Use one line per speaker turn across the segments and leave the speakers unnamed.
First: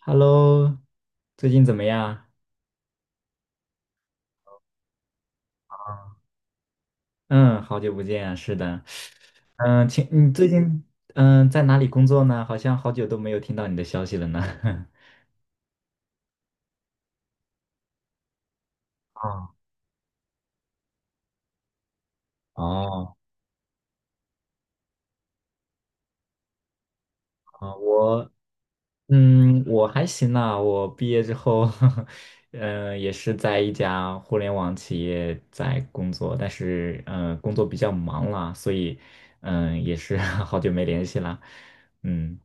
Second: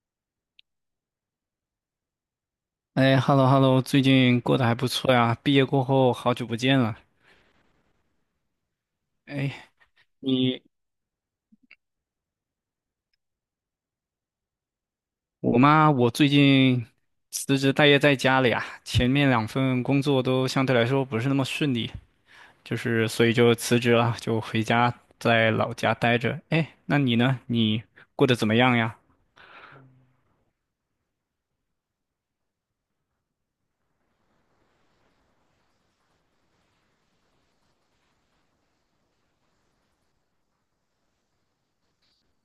Hello，最近怎么样？
哎，hello hello，最近过得还不错呀。毕业过后好久不见了。
嗯，好久不见啊，是的。
哎，
请你最
你
近在哪里工作呢？好像好久都没有听到你的消息了呢。
我妈，我最近辞职待业在家里啊。前面两
啊，
份工作都相对来说不是那么顺利，就是
哦，
所以就辞职了，就回家在老家待着。哎，那你呢？
啊，
你过
我
得怎么样呀？
嗯我还行啦，我毕业之后，也是在一家互联网企业在工作，但是工作比较忙啦，所以也是 好久没联系啦。嗯。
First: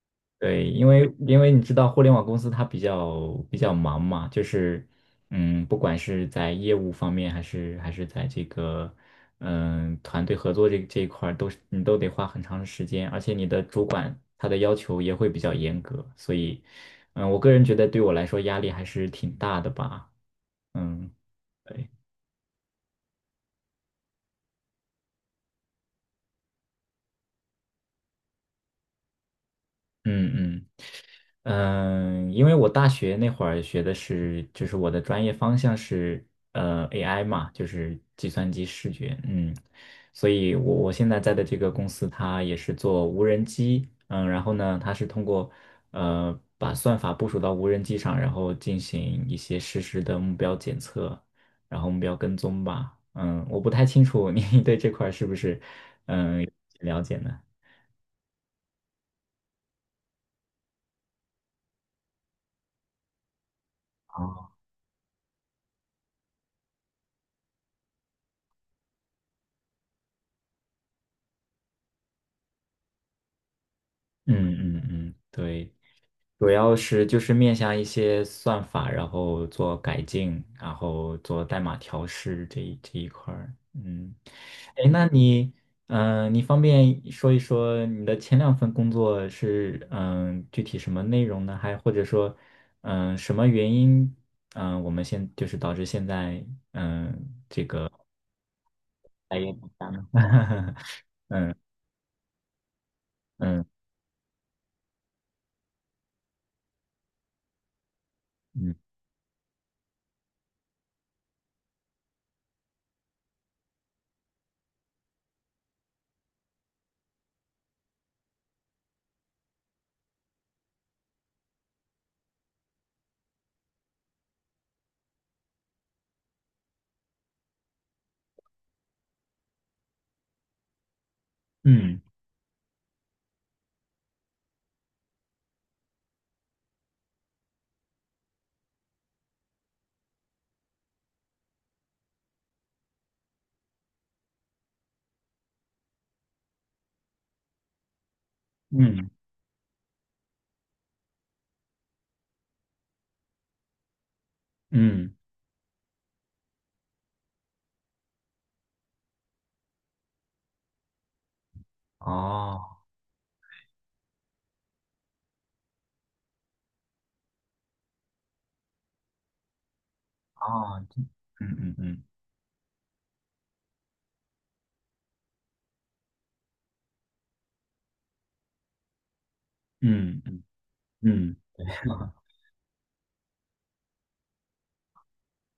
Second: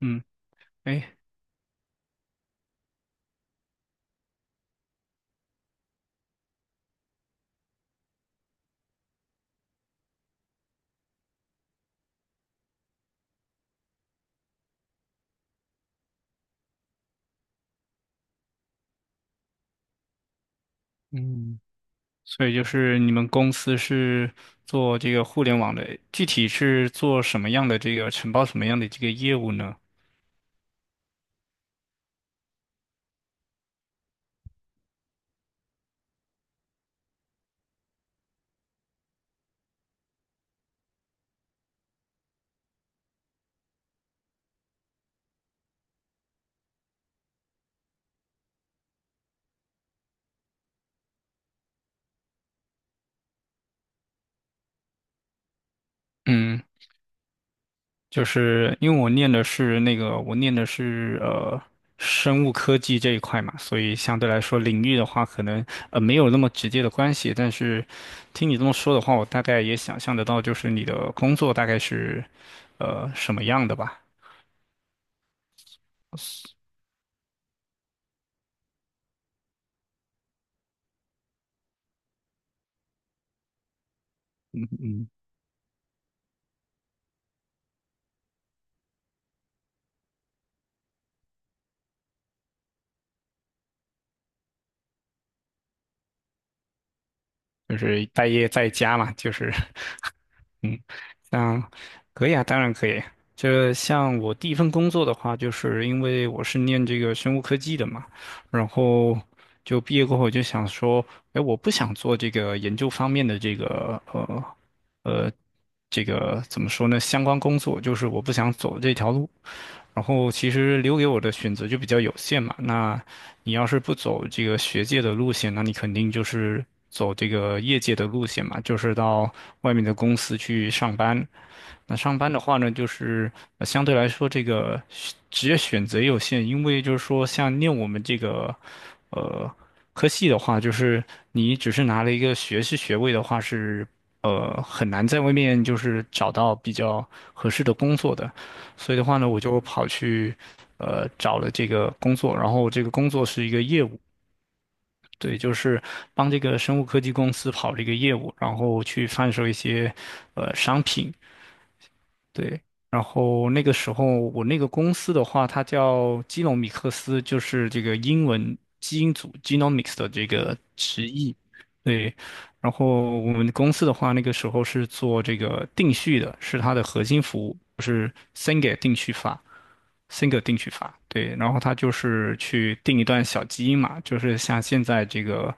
嗯。
对，因为
哎。
因为你知道互联网公司它比较忙嘛，就是，不管是在业务方面，还是在这个团队合作这一块儿，都是你都得花很长的时间，而且你的主管他的要求也会比较严格，所以，我个人觉得对我来说压力还是挺大的吧，嗯，
嗯。
对，
所以就是你们公司是做这个互联网的，具体是做什么样的这个承包什么样的这个业务呢？
嗯嗯。因为我大学那会儿学的是，就是我的专业方向是AI 嘛，就是计算机视觉，所以我现在在的这个公司，它也是做无人机，然后呢，它是通过把算法部署到无人机上，然后进行一些实时的目标检测，然后目标跟踪吧，我不太清楚你 对这块儿是不是嗯
嗯。
了解呢？
就是因为我念的是生物科技这一块嘛，所以相对来
哦，
说领域的话，可能没有那么直接的关系。但是听你这么说的话，我大概也想象得到，就是你的工作大概是什么样的吧？
嗯嗯嗯，对。主要是就是面向一些算法，然后做改进，然后做代码调试这一块儿。嗯，哎，那你，你方便说一说你的前两份工作是具体什么内容呢？还或者说，什么原因，我们就是导致现在嗯
就是待业在家嘛，就
待业
是
不 佳呢？
嗯。
嗯
像可以啊，当然可以。就
嗯
是像我第一份工作的话，就是因为我是念这个生物科技的嘛，然
嗯
后就毕业过后我就想说，哎，我不想做这个研究方面的呃这个怎么说呢？相关工作，就是我不想走这条路。然后其实留给我的选择就比较有限嘛，那你要是不走这个学界的路线，那你肯定就是走这个业界的路线嘛，就是到外面的公司去上班。那
嗯
上班的话呢，就是相对来说这个职业选择也有限，因为就是说像念我们这个呃科系的话，就是你只是拿了一个学士学位的话是。很难在外面就是找到比较合适的工作的，所以的
嗯
话呢，我就跑去找了这个工作，然后这个工作是一个业务，
嗯，
对，就是帮这个生物科技公司跑这个业务，然后去贩售一些商品，对。
哦
然后那个时候我那个公司的话，它叫基隆米克斯，就是这个英文基因组 （genomics） 的这个
哦，
直译，
嗯嗯嗯
对。然后我们公司的话，那个时候是做这个定序的，是它的核心服务，就是 Single 定序法
嗯。
，Single
嗯
定序法。对，
嗯，
然后它就 是去定一段小基因嘛，就是像现在这个，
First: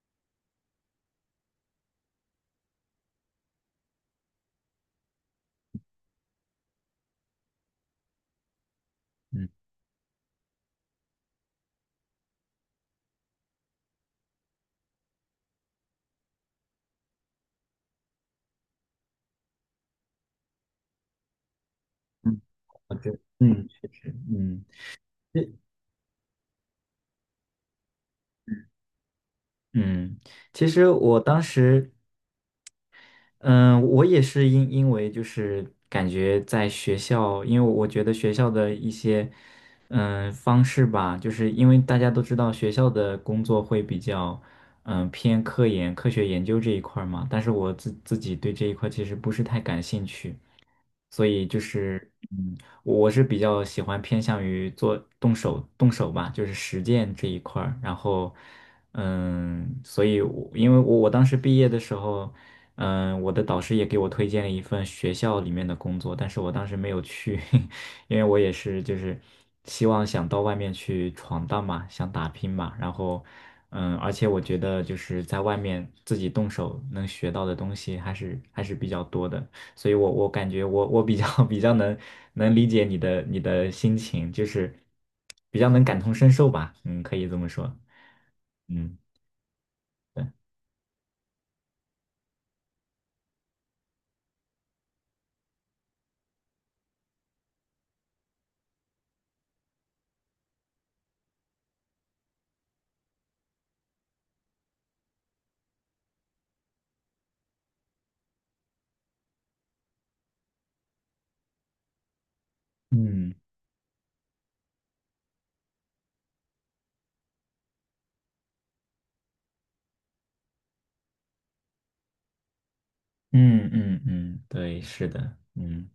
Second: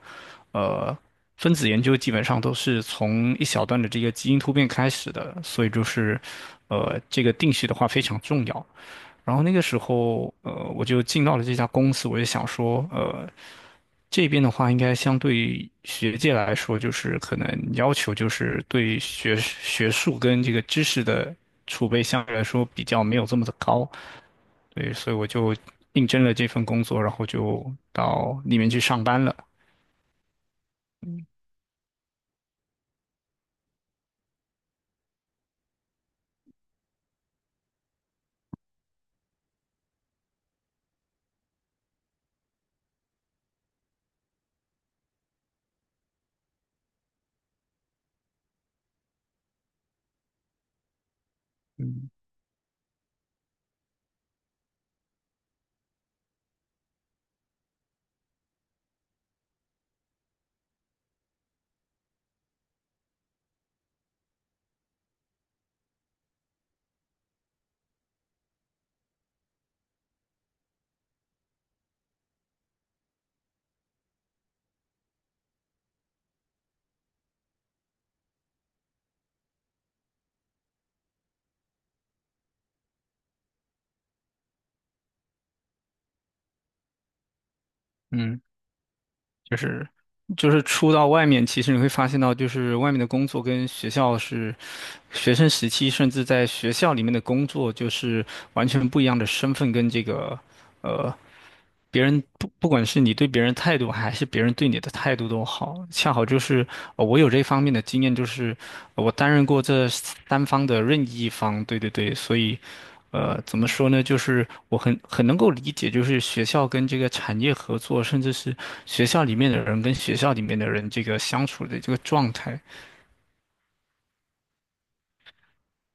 呃，分子研究基本上都是从一小段的这个基因突变开始的，所以就是，这个定序的话非常重要。然后
嗯
那个时候，我就进到了这家公司，我就想说。这边的话，应该相对于学界来说，就是可能要求就是对学术跟这个知识的储备相对
嗯，
来说比
我
较
觉
没
得
有这么的
确
高，
实，
对，所以我
这
就应征了这份工作，然后就到里面去上班了。
嗯，其实我当时嗯，我也是因为就是感觉在学校，因为我觉得学校的一些方式吧，就是因为大家都知道学校的工作会比较偏科研、科学研究这一块儿嘛，但是我自己对这一块其实不是太感兴趣，所以就
嗯
是嗯，我是比较喜欢偏向于做动手动手吧，就是实践这一块儿，然后。所以我，因为我当时毕业的时候，我的导师也给我推荐了一份学校里面的工作，但是我当时没有去，因为我也是就是希望想到外面去闯荡嘛，想打拼嘛，然后，而且我觉得就是在外面自己动手能学到的东西还是比较多的，所以我感觉我比较 比较能理解你的心情，就是比较能感同身受吧，嗯，可以这么说，
嗯。
嗯。
就是
对。
就是出到外面，其实你会发现到，就是外面的工作跟学校是学生时期，甚至在学校里面的工作，就是完全不一样的身份跟这个。呃。别人不管是你对别人态度，还是别人对你的态度都好，恰好就是我有这方面的经验，就是我担任过这三方的任意一方，对对对，所以
嗯
怎么说呢，就是我很能够理解，就是学校跟这个产业合作，甚至是学校里面的人跟学校里面的人这个相处的这个状态。
嗯嗯嗯，对，是的，嗯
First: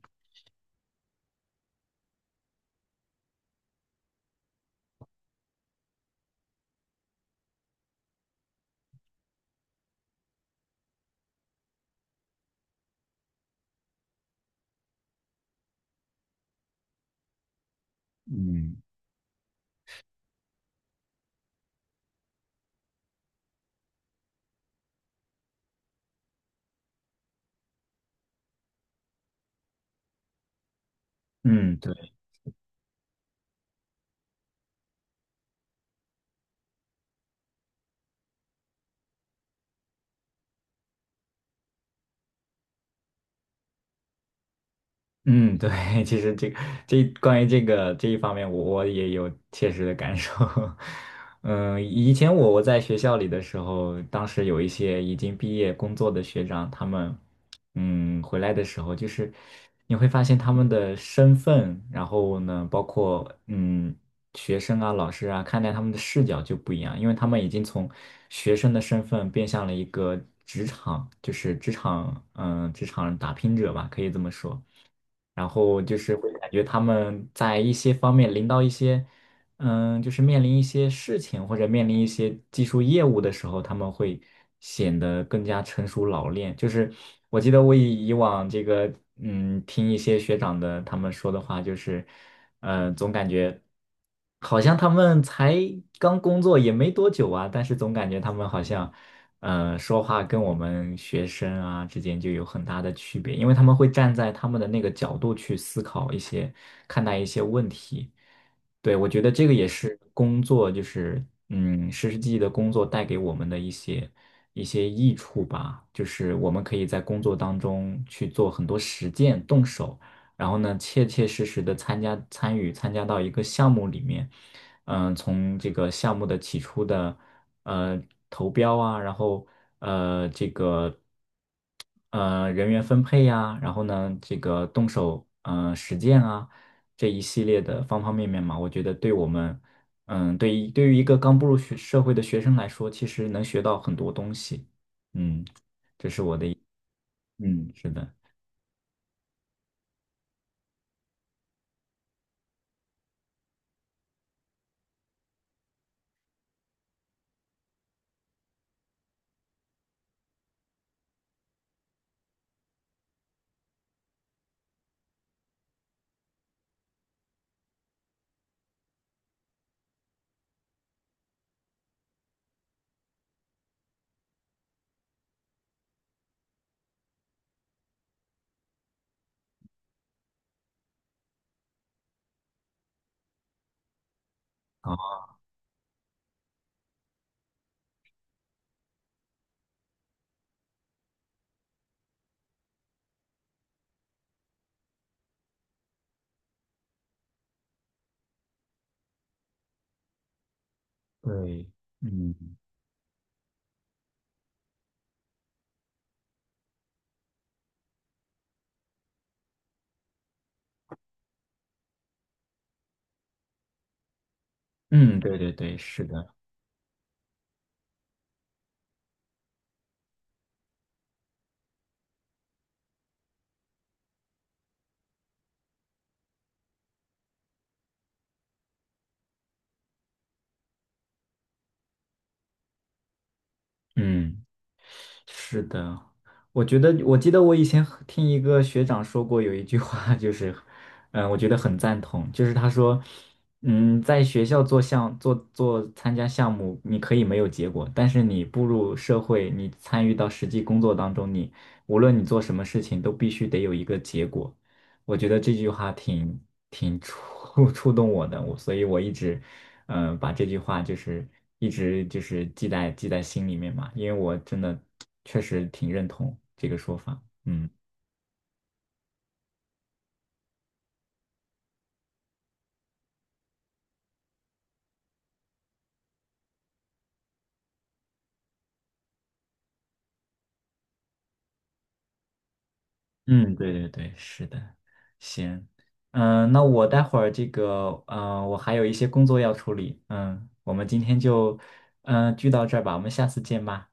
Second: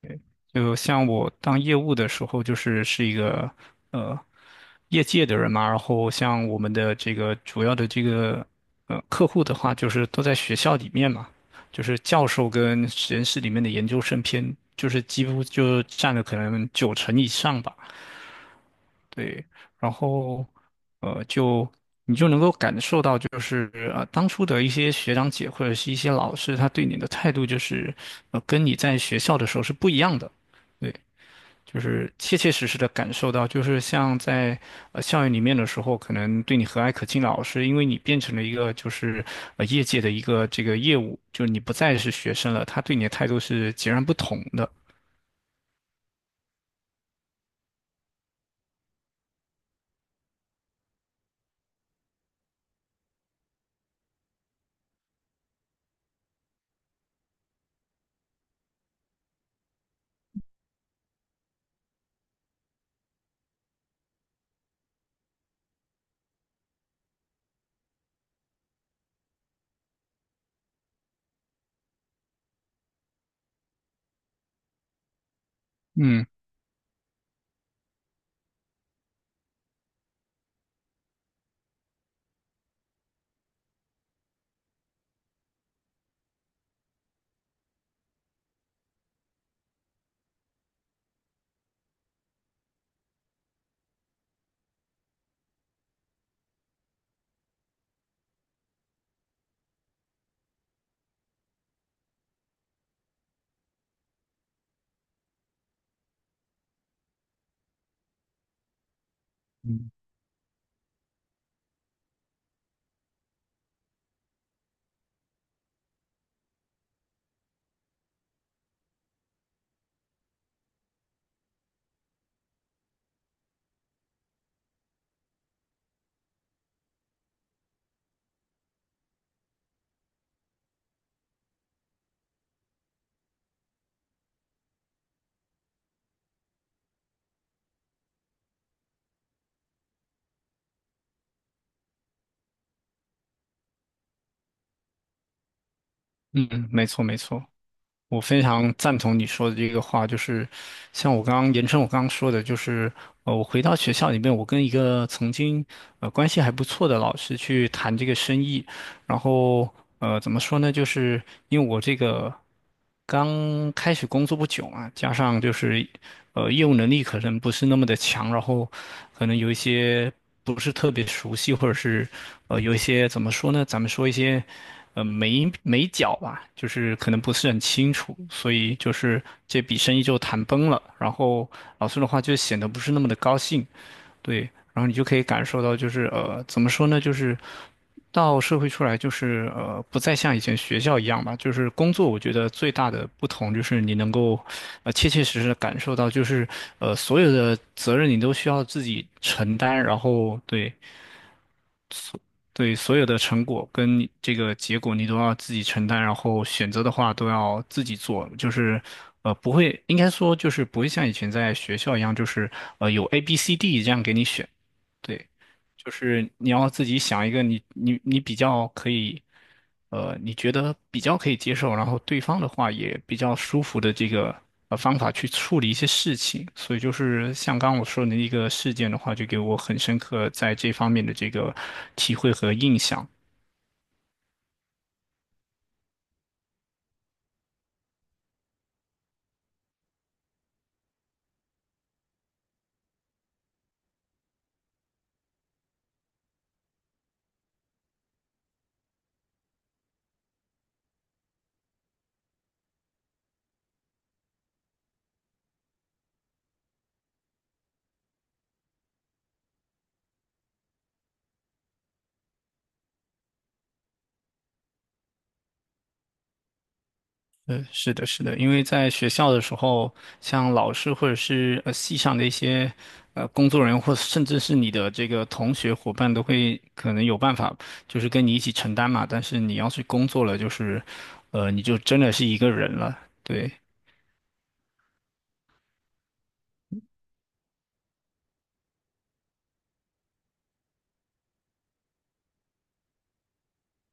就像我当业务的时候，是一个呃业界的人嘛，然后像我们的这个主要的这个客户的话，就是都在学校里面嘛，就是教授跟实验室里面的研究生偏，就是几乎就占了可能九成以上吧。
嗯，
对，然后呃就你就能够感受到，就是当初的一些学长姐或者是一些老师，他对你的态度就是跟你在学校的时候是不一样的。对。
嗯，
就是
对。
切切实实的感受到，就是像在校园里面的时候，可能对你和蔼可亲的老师，因为你变成了一个就是业界的一个这个业务，就是你不再是学生了，他对你的态度是截然不同的。
嗯，对，其实这关于这个这一方面我也有切实的感受。嗯，以前我在学校里的时候，当时有一些已经毕业工作的学长，他们回来的时候，就是你会发现他们的身份，然后呢，包括学生啊、老师啊，看待他们的视角就不一样，因为他们已经从学生的身份变向了一个职场，就是职场打拼者吧，可以这么说。然后就是
嗯
会感觉他们在一些方面临到一些，就是面临一些事情或者面临一些技术业务的时候，他们会显得更加成熟老练。就是我记得我以往这个，听一些学长的他们说的话，就是。好像他们才刚工作也没多久啊，但是总感觉他们好像，说话跟我们学生啊之间就有很大的区别，因为他们会站在他们的那个角度去思考一些，看待一些问题。对，我觉得这个也
嗯
是工作，就是实实际际的工作带给我们的一些益处吧，就是我们可以在工作当中去做很多实践，动手。然后呢，切切实实的参与参加到一个项目里面，从这个项目的起初的呃投标啊，然后这个人员分配呀、然后呢这个动手实践啊这一系列的方方面面嘛，我觉得对我们对于一个刚步入学社会的学生来说，其实能学到很多东西。嗯
嗯，没错没错，
嗯，是的，
我非常赞同你说的这个话，就是像我刚刚说的，就是我回到学校里面，我跟一个曾经关系还不错的老师去谈这个生意。然后怎么说呢？就是因为我这个刚开始工作不久嘛，加上就是业务能力可能不是那么的强，然后可能有一些不是特别熟悉，或者是有一些怎么说呢？咱们说一些眉眉角吧，就是可能不是很清楚，所以就是这笔生意就谈崩了。然后老师的话就显得不是那么的高兴，对，然后你就可以感受到，就是怎么说呢，就是到社会出来，就是不再像以前学校一样吧。就是工作，我觉得最大的不同就是你能够，切切实实的感受到，就是所有的责任你都需要自己承担，然后对，
对，嗯
对，所有的成果跟这个结果你都要自己承担，然后选择的话都要自己做，就是不会，应该说就是不会像以前在学校一样，就是有 A、B、C、D 这样给你选，
嗯，
对，
对对对，
就
是
是
的，
你要自己想一个你比较可以，你觉得比较可以接受，然后对方的话也比较舒服的这个方法去处理一些事情。所以就是像刚刚我说的那一个事件的话，就给我很深刻在这方面的这个体会和印象。
嗯。是的，我觉得，我记得我以前和听一个学长说过有一句话，就是，我觉得很赞同，就是他说，在学校做项做做参加项目，你可以没有结果，但是你步入社会，你参与到实际工作当中，你无论你做什么事情，都必须得有一个结果。我觉得这句话挺触动我的，所以我一直，把这句话就是一直就是记在心里面嘛，因为我真的确实挺认同这个说法。嗯
是的，是的，因为在学校的时候，像老师或者是系上的一些工作人员，或甚至是你的这个同学伙伴，都会可能有办法，就是跟你一起承担嘛。但是你要是工作了，就是你就真的是一个人了。对
嗯，对对对，是的，行，那我待会儿这个，我还有一些工作要处理，我们今天就，聚到这儿吧，我们下次见吧，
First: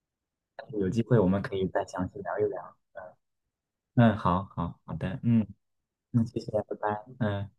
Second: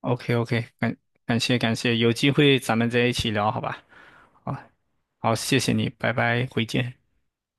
，OK OK，
有
感
机会我
感
们可
谢
以
感
再
谢，
详
有
细
机
聊一
会
聊。
咱们再一起聊，好吧？
嗯，好
好，
好好的，
好，
嗯
谢谢你，拜
嗯，谢
拜，
谢，
回
拜
见。
拜，嗯。